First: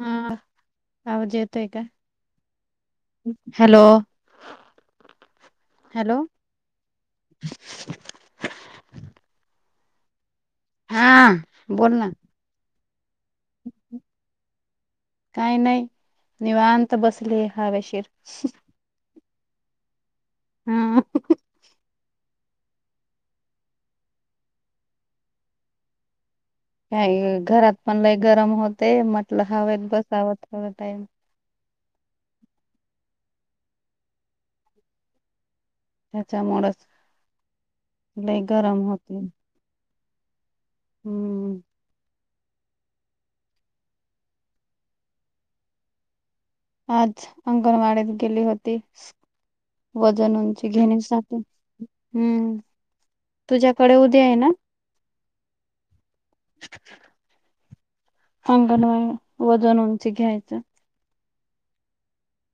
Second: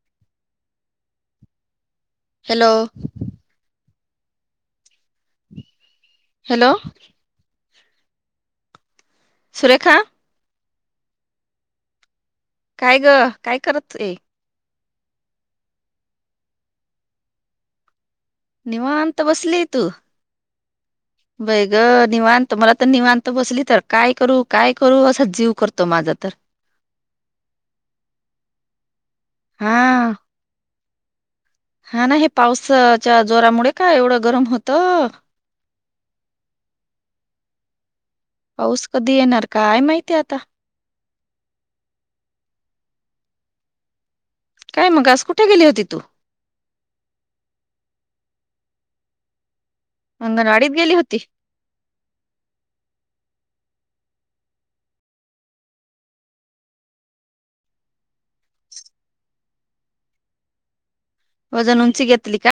हा आवाज येतोय का हॅलो हॅलो हॅलो [inaudible] सुरेखा हा बोल ना काय ग काय करत ये काही नाही निवांत बसले हवेशीर निवांत बसली तू हा बै ग निवांत मला तर निवांत बसली तर काय करू काय करू असा जीव करतो माझा तर काय घरात पण लय गरम होते म्हटलं हा हवेत बसावं थोडं टाइम हा ना हे पावसाच्या जोरामुळे का एवढं गरम होत त्याच्यामुळेच लय गरम पाऊस कधी होते येणार काय माहित ्याता हम्म काय मग आज कुठे गेली होती तू आज अंगणवाडीत गेली होती वजन उंचे अंगणवाडीत गेली होती घेण्यासाठी हम्म तुझ्या थोडे उद्या आहे ना [inaudible] अंगण वजन उंची घ्यायचं वजन उंची घेतली का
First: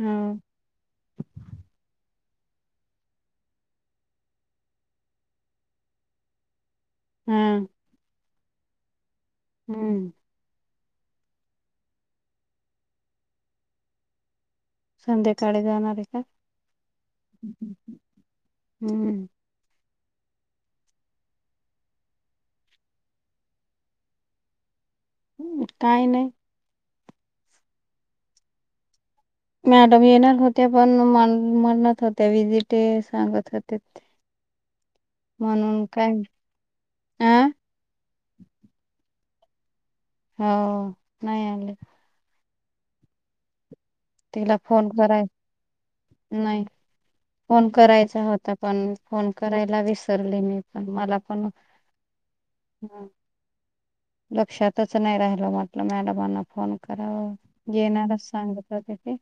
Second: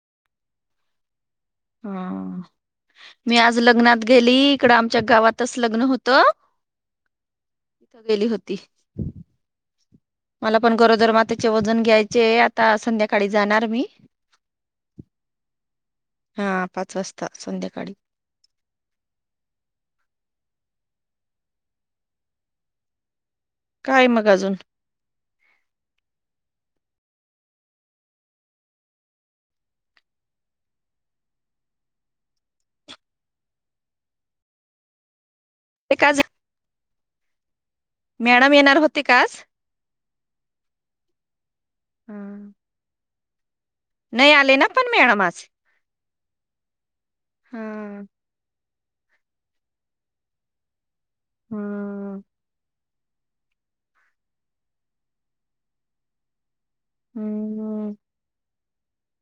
हम हा मी आज लग्नात गेली इकड आमच्या गावातच लग्न होत हा गेली होती हम्म मला पण गरोदर मातेचे वजन घ्यायचे आता संध्याकाळी जाणार मी संध्याकाळी जाणार आहे का हा पाच वाजता संध्याकाळी हम्म काय मग अजून काय नाही मॅडम येणार होत्या पण म्हणत होत्या विजिट सांगत होते [inaudible] म्हणून ते काय का झा- अं मॅडम येणार होते का आज हो नाही आले हा. नाही तिला आले ना पण फोन मॅडम कराय आज नाही हा, फोन करायचा होता पण फोन करायला विसरले मी पण मला पण हा, ह लक्षातच नाही राहिलं म्हटलं मॅडमांना फोन करा हम्म, येणारच सांगत तिथे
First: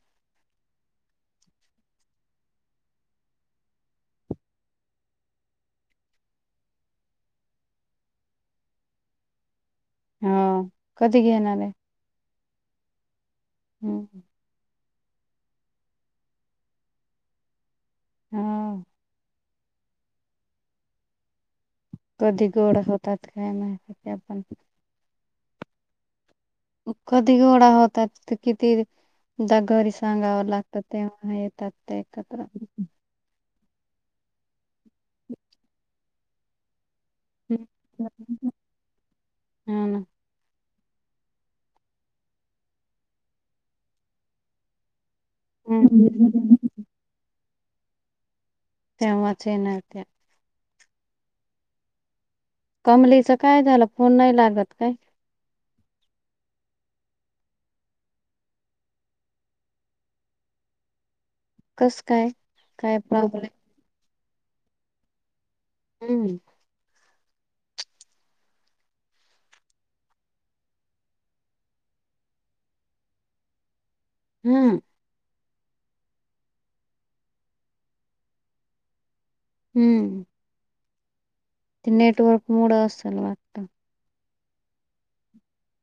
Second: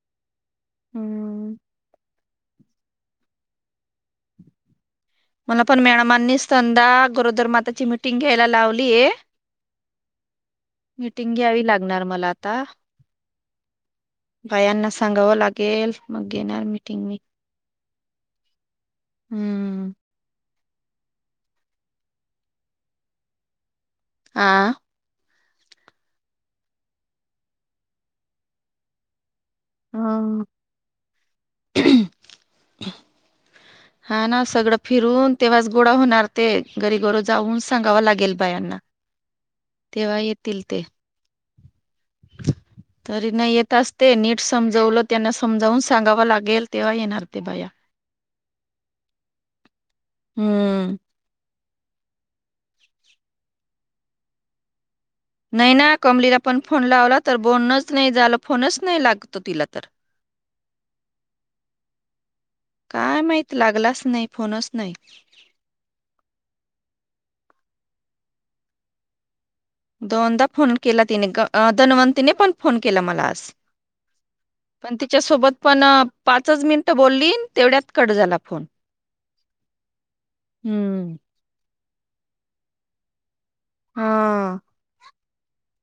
हम्म मला पण मॅडमांनी संंदा गोरोदर माताची मिटिंग घ्यायला लावलीय. हो कधी मीटिंग घेणार घ्यावी आहे? लागणार मला आता. हं, बायांना सांगावं लागेल मग घेणार मीटिंग मी. हम्. हम्म. कधी गोळा होतात काय म्हहिती त्या पण. हा कधी घोडा होतात किती दा घरी हं. सांगावं लागतात तेव्हा येतात त्या एकत्र. हा ना सगळं फिरून तेव्हाच गोळा होणार ते. घरी गरो जाऊन सांगावा लागेल बायांना. हा ना. तेव्हा येतील ते. तरी नाही येेत असतंय नीट समजवलं त्यांना समजावून सांगावं लागेल तेव्हा येणार ते बाया. तेव्हाच येणार त्या. हम्म. कमलीच काय झालं फोन नाही लागत का. नैना कमलीला पण फोन लावला तर बोनच नाही झालं फोनच नाही लागतो तिला तर. कस काय? काय प्रॉब्लेम माहित लागलाच नाही. फोनच नाही. हम्म. दोनदा फोन केला तिने, धनवंतीने पण फोन केला मला आज. हम्म पण तिच्यासोबत पण पाचच मिनिटं बोललीन तेवढ्यात कट झाला फोन. हम्म. हम्म. ते नेटवर्क मूड अस असल वाटत. हा.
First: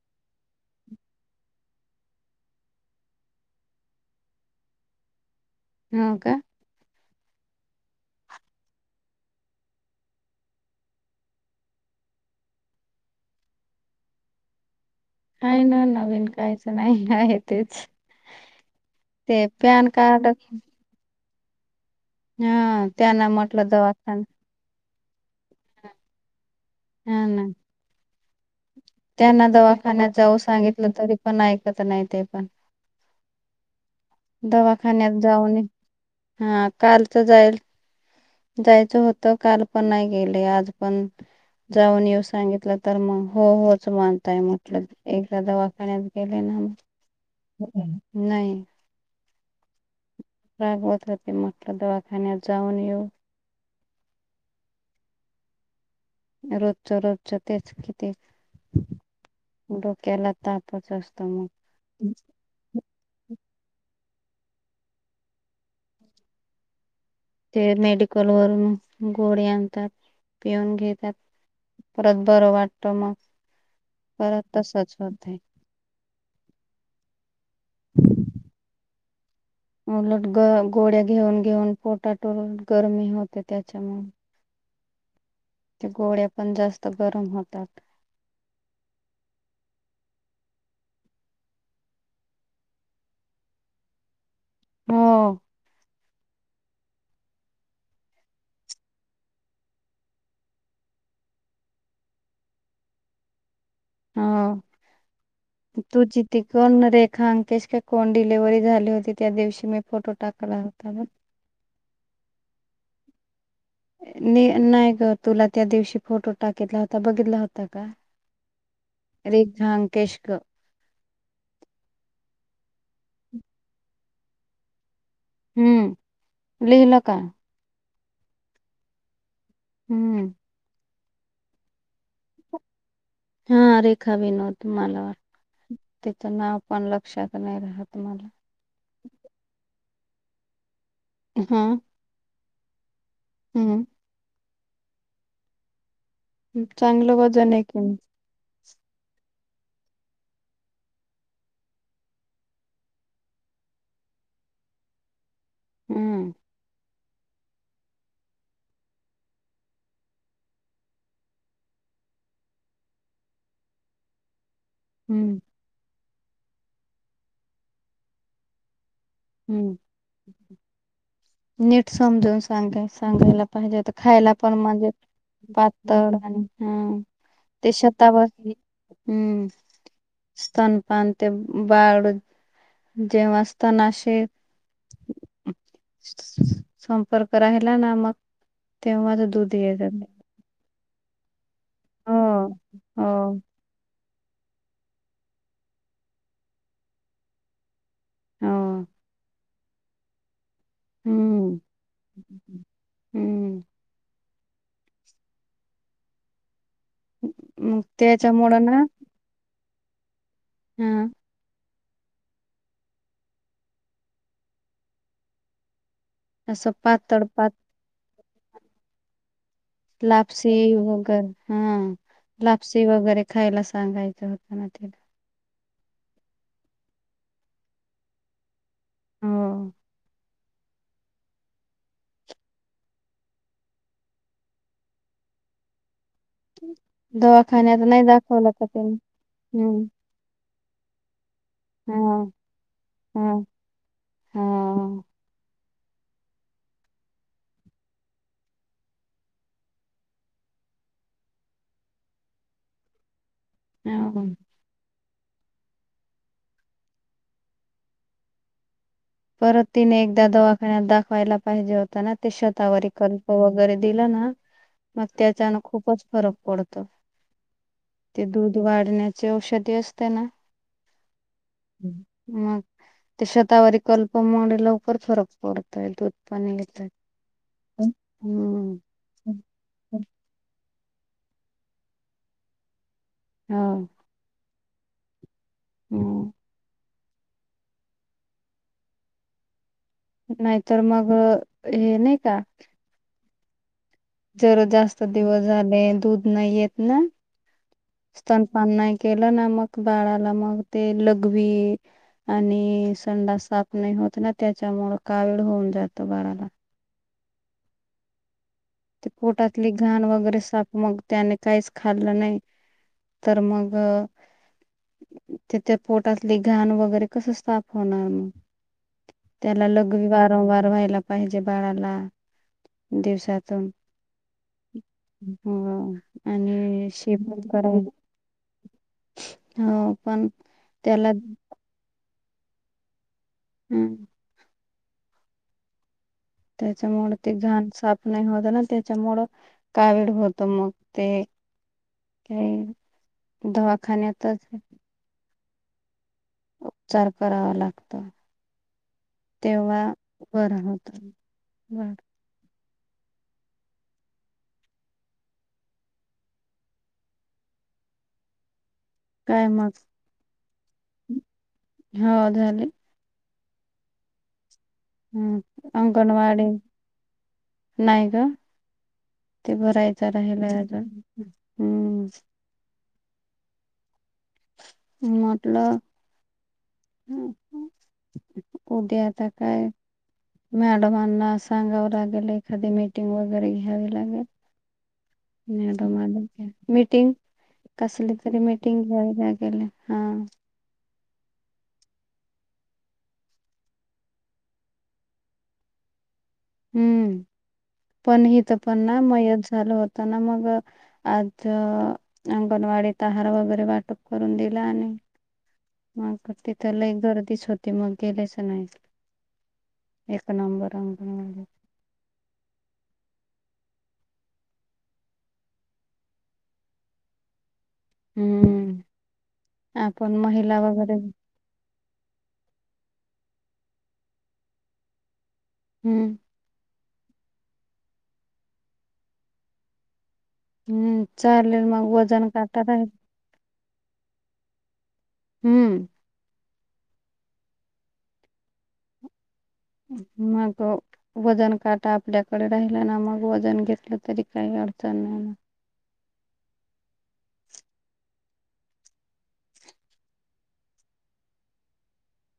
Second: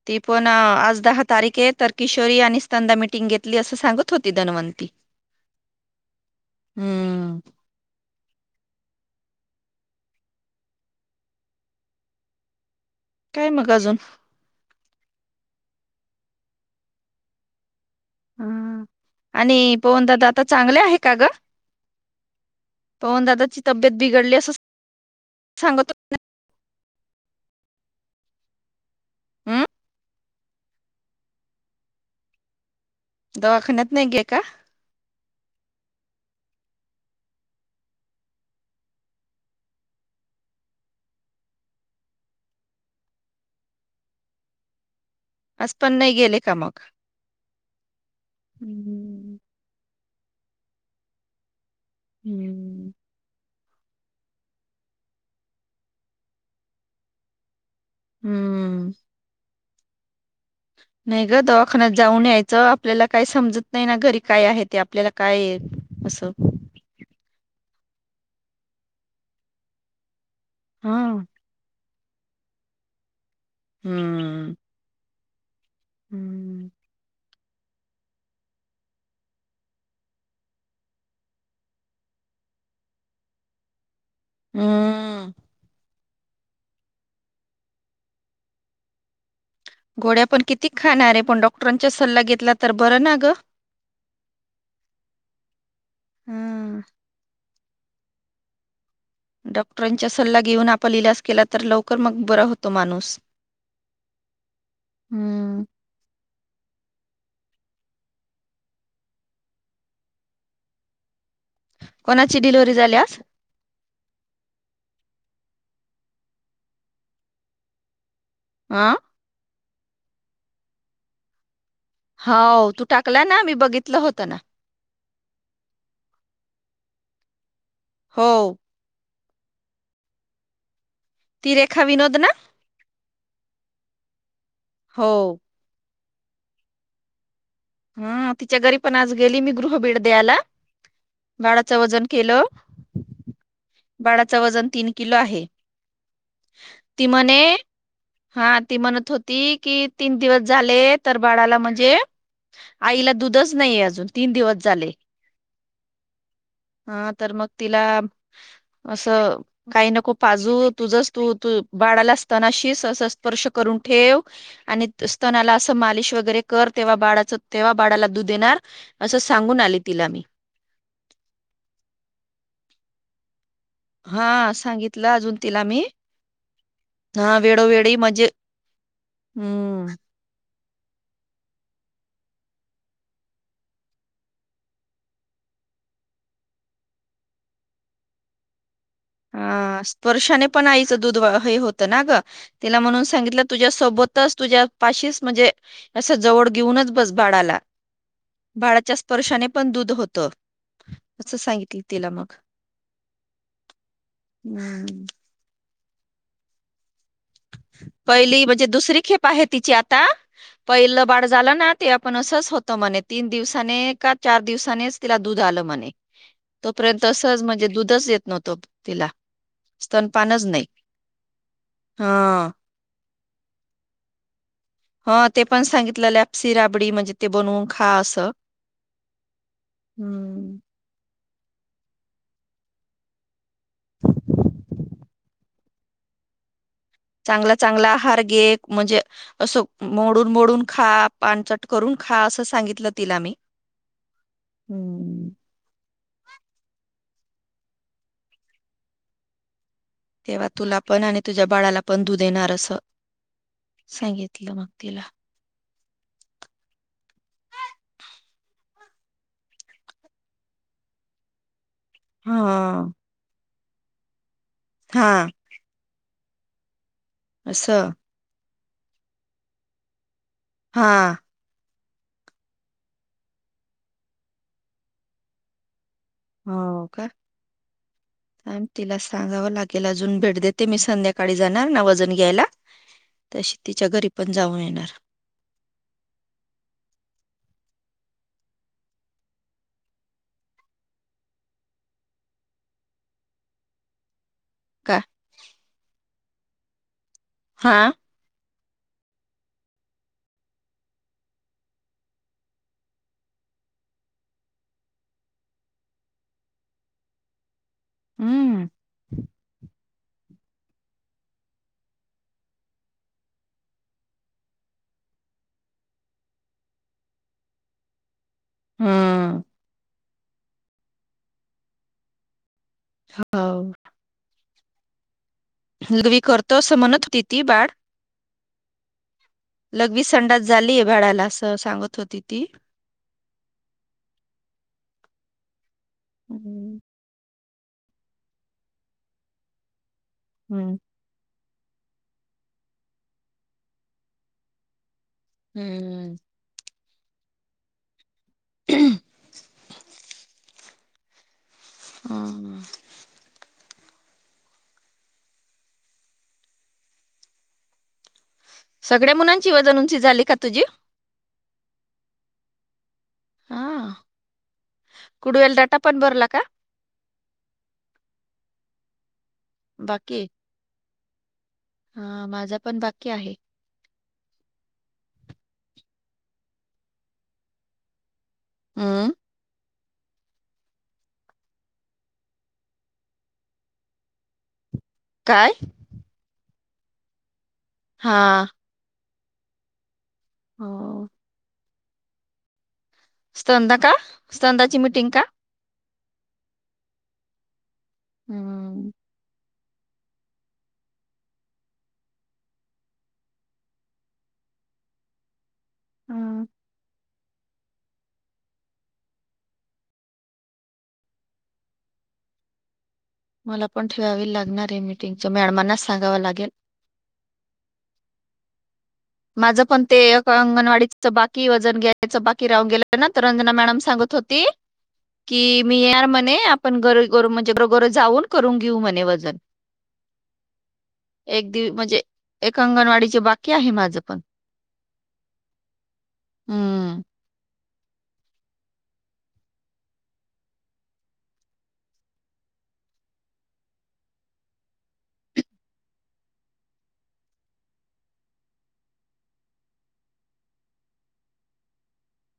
ती पण आज दहा तारीखे तर किशोरी आणि स्तंदा मिटिंग घेतली असं सांगत होती धनवंती. [unintelligible] हा का. हम्म. काय मग अजून. काय नाय नवीन कायच नाही आहे तेच. हा ते आणि पॅन कार्ड पवनदादा आता चांगले आहे का ग. हा त्यांना पवनदादाची म्हटलं तब्येत दवाखाना बिघडली असं सांगत... हा ना.. त्यांना हो हं? दवाखान्यात जाऊ सांगितलं तरी पण ऐकत नाही ते पण. दवाखान्यात नाही गे का? दवाखान्यात जाऊन, हा कालच जाईल... जायचं होतं काल पण नाही गेले आज पण... जाऊन येऊ सांगितलं तर मग हो होच माणताय म्हटलं. एकदा आज पण दवाखान्यात नाही गेले गले का ना, मग? नाही... हम्म. रागवत होते मोठल्या दवाखान्यात जाऊन हम्म. येऊ.. रोजच रोजच तेच किती हम्म. डोक्याला.. तापच नाही असतो ग दखानात मग जाऊन यायचं आपल्याला काही समजत नाही ना घरी... काय आहे ते आपल्याला काय असं. ते मेडिकल वरून गोळी आणतात पिऊन घेतात. हां. परत बरं वाटत मग हम्म. परत तसच होतय. हम्म. उलट ग गोळ्या घेऊन घेऊन पोटाट उट गरमी होते त्याच्यामुळे.... हम... गोळ्या पण जास्त गरम होतात.. गोड्या पण किती खाणारे पण डॉक्टरांचा सल्ला घेतला तर बरं ना ग.. हो.. हम्म.. डॉक्टरांचा सल्ला घेऊन आपण इलाज केला तर लवकर मग बरा होतो माणूस... हम्म... ते कोण रेखा अंकेश का कोण डिलिव्हरी झाली होती त्या दिवशी मी फोटो टाकला होता मग.. कोणाची डिलिव्हरी झाल्यास.. नि नाही ग तुला त्या दिवशी फोटो टाकितला होता बघितला होता का... आह.. रांकेश ग... हाव तू टाकला ना मी बघितलं होतं ना... हम्म लिहिलं का? हो... हम्म... ती रेखा विनोद ना... हा रेखा बिनोद हो म्हाला त्याच नाव पण लक्षात... नाही राहत मला हा तिच्या घरी पण आज गेली मी गृह भेड दयाला... हा बाळाच वजन केलं हम्म बाळाच वजन... तीन किलो आहे ती चांगलं म्हणे वजन आहे की हा... ती म्हणत होती कि तीन दिवस झाले तर बाळाला म्हणजे... आईला दुधच नाहीये अजून तीन दिवस झाले.. हम्म... हा तर मग तिला असं काही नको पाजू तुझच तू तू... वाडला असतानाशी स्पर्श करून ठेव... आणि हम्म स्तनाला असं मालिश वगैरे कर तेव्हा बाळाच तेव्हा बाळाला दूध येणार.. असं सांगून हम्म आले तिला मी... नीट समजवून सांगाय सांगायला.. पाहिजे तर हा खायला पण म्हणजे सांगितलं अजून तिला मी पातळ आणि हम. हा वेळोवेळी म्हणजे तेशातावरती हम् हम्म स्थन पण ते बाळ जेव्हा असताना असे. संपर्क राहिला ना मग तेव्हाच दूध हा येत स्पर्शाने पण आई च दुध हो हई होत नाग हो तिला म्हणून हो सांगितल तुझ्या सोबत. त तुझ्या पाशीचं म्हणजे अस जवळ घेऊनच बस बाडाला हो बाळाच्या स्पर्शाने पण दूध होतं. असचं हम्म सांगितली तेला मग हम्म हम्म. मग पहिली त्याच्यामुळं म्हणजे ना दुसरी खेप आहे तिची आता हा पहिलं बाळ झालं ना. ते आपण असच होत म्हणे तीन दिवसाने का चार दिवसानेच तिला दूध आलं म्हणे. असं तोपर्यंत पातळ असचं पात म्हणजे दुधच येत नव्हतो तिला स्तनपानच लापसी नाही वगैर हा हा लापसी वगैरे खायला सांगायचं होत. त्यातेलं हा ते पण सांगितलं लॅप्सी राबडी म्हणजे ते बनवून खा असं. हो हम्म. [inaudible] चांगला दवाखान्यात चांगला नाही आहार दाखवलं घे का त्यांनी म्हणजे असं हम्. मोडून मोडून खा पानचट करून खा असं सांगितलं तिला मी हा हा हम. [inaudible] तेव्हा तुला पण आणि तुझ्या बाळाला पण धू देणार असं. हा सांगितलं मग तिला परत तिने एकदा दवाखान्यात दाखवायला पाहिजे होता ना ते हा शेतावरारी कल्प व वगैरे दिला ना मग हां, त्याच्यान खूपच फरक पडत. असा. वाढण्याची औषधी असते ना. हा. मग ते शतावरारी कल्पमलाकरर फरक पडत य त हो का तिला हम्म सांगावं लागेला हम्म. अजून भेट देते मी संध्याकाळी जाणार ना वजन घ्यायला तशी हा तिच्या घरी पण जाऊन येणार. होम. नाहीतर मग हे नाही का? जर का? जास्त दिवस झाले दूध नाही येत ना. हा. पण नाही केलं ना मग बाळाला मग ते लघवी. आणि संडा साफ नाही होत ना त्याच्यामुळे कावीळ होऊन जातं बाराला. हम्म. ते कोटातले घाण वगैरे साफ मग त्याने काहीच खाल्लं नाही तर मग त्यािथ पोटातले घाण वगैरे कसं साफ होणार मग हं. त्याला लघवी वारंवार व्हायला पाहिजे बाळाला. देवसाातून हो. वी करर्त समनत शिपण तती बाळ. कराय हो लगवीच पण संडात झालीय त्याला भाड्याला असं सांगत होती ती हम्म. हं, त्याच्यामुं ते घाण साफ नाही होत ना त्याच्यामुं का वेळ होत मग हं, ते हे दवाखान्या तर हम्मम्म. उपचार करावा लागत तेव्हा बरं होत बर हम ह सगळ्या काय मुलांची मग वजन उंची झाली का तुझी होा झाले आा ह कुडवेल डाटा पण बरला का अंगणवाडी नाही ग ते भरायचं राहिल अजून हम्म ह माझा पण वाक्य आहे मतलब हम उद्या हं, आता काय मॅडमांना सांगावं लागेल एखादी मीटिंग वगैरे घ्यावी लागेल काय? मिीटिंग कसली तरी हां, मिटिंग घ्या हा हो स्ंदा का स्तंदाची मिीटिंग का हम्म पण ह तर पण हम्म. ना मयच झाल होत ना मग आज अंगणवाडीत आहार वगैरे वाटप करून दि आणि मग हम्म. तिथ ल गर्दीच होती मग गेलेच नाही एक नंबर अंंगनवाले मला पण ठेवावी लागणार आहे मिीटिंगच मॅडमांनाच सांगावं लागेल हम्म माझं पण ते आपण महिला वगैरे अंगणवाडीच बाकी वजन घ्या बाकी राहून गेल ना तर रंजना मॅडम सांगत होती की मी यार हम्म म्हणे पण गरोर म्हणजे बरोघर जाऊन करून घेऊ म्हणे वजन हम्म एक चालेल दि मग म्हणजे वजन एक काटा राहील अंगणवाडीचे बाकी आहे माझं पण हम्म हम्म मग वजन काटा आपल्याकडे राहिला ना मग वजन घेतलं तरी काही अडच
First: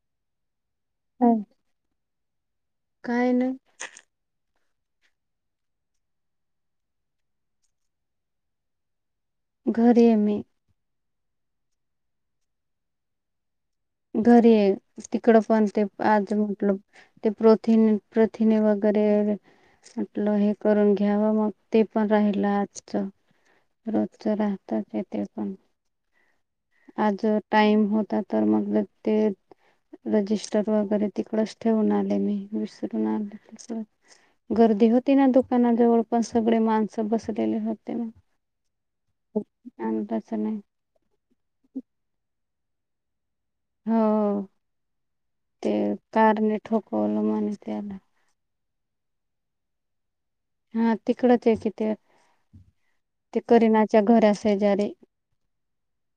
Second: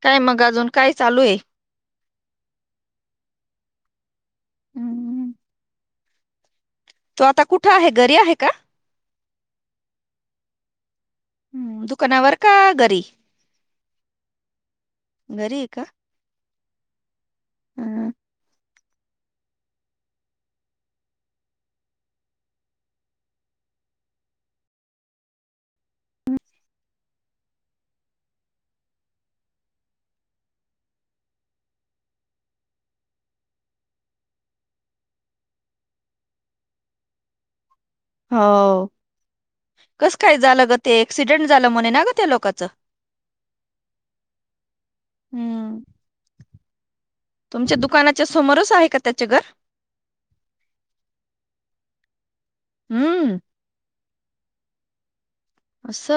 काय मग अजून काय चालू आहे हो. काय नाही हम्मम तो आता कुठं आहे घरी आहे का घरे म हम् दुकानावर का घरी घरी आहे तिकडं घरी पण आहे ते का आज म्हटल ते प्रथि हम्म. प्रथिने व वगैरे म्हटलं हे करून घ्यावं मग ते पण राहिलं आजच रोज राहतात येथे पण हम आज टाइम होता तर मगल ते रजिस्टर वगैरे तिकडच ठेवून आले मी विसरून आले गर्दी होती ना दुकानाजवळ पण सगळे माणसं बस हो कस आणलंच काय नाही झालं ग ते ऍक्सिडेंट झालं म्हणे ना ग त्या लोक कच हो ते हम्म कारने ठोकवलं म्हणे तुमच्या त्याला दुकानाच्या समोरच आहे का त्याच्या घर हा तिकडच आहे कि ते हम्म च्या घरा शेजारी अस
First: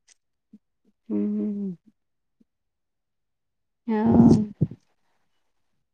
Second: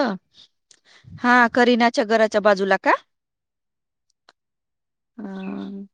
हा हम्म. करीनाच्या घराच्या बाजूला का ह हा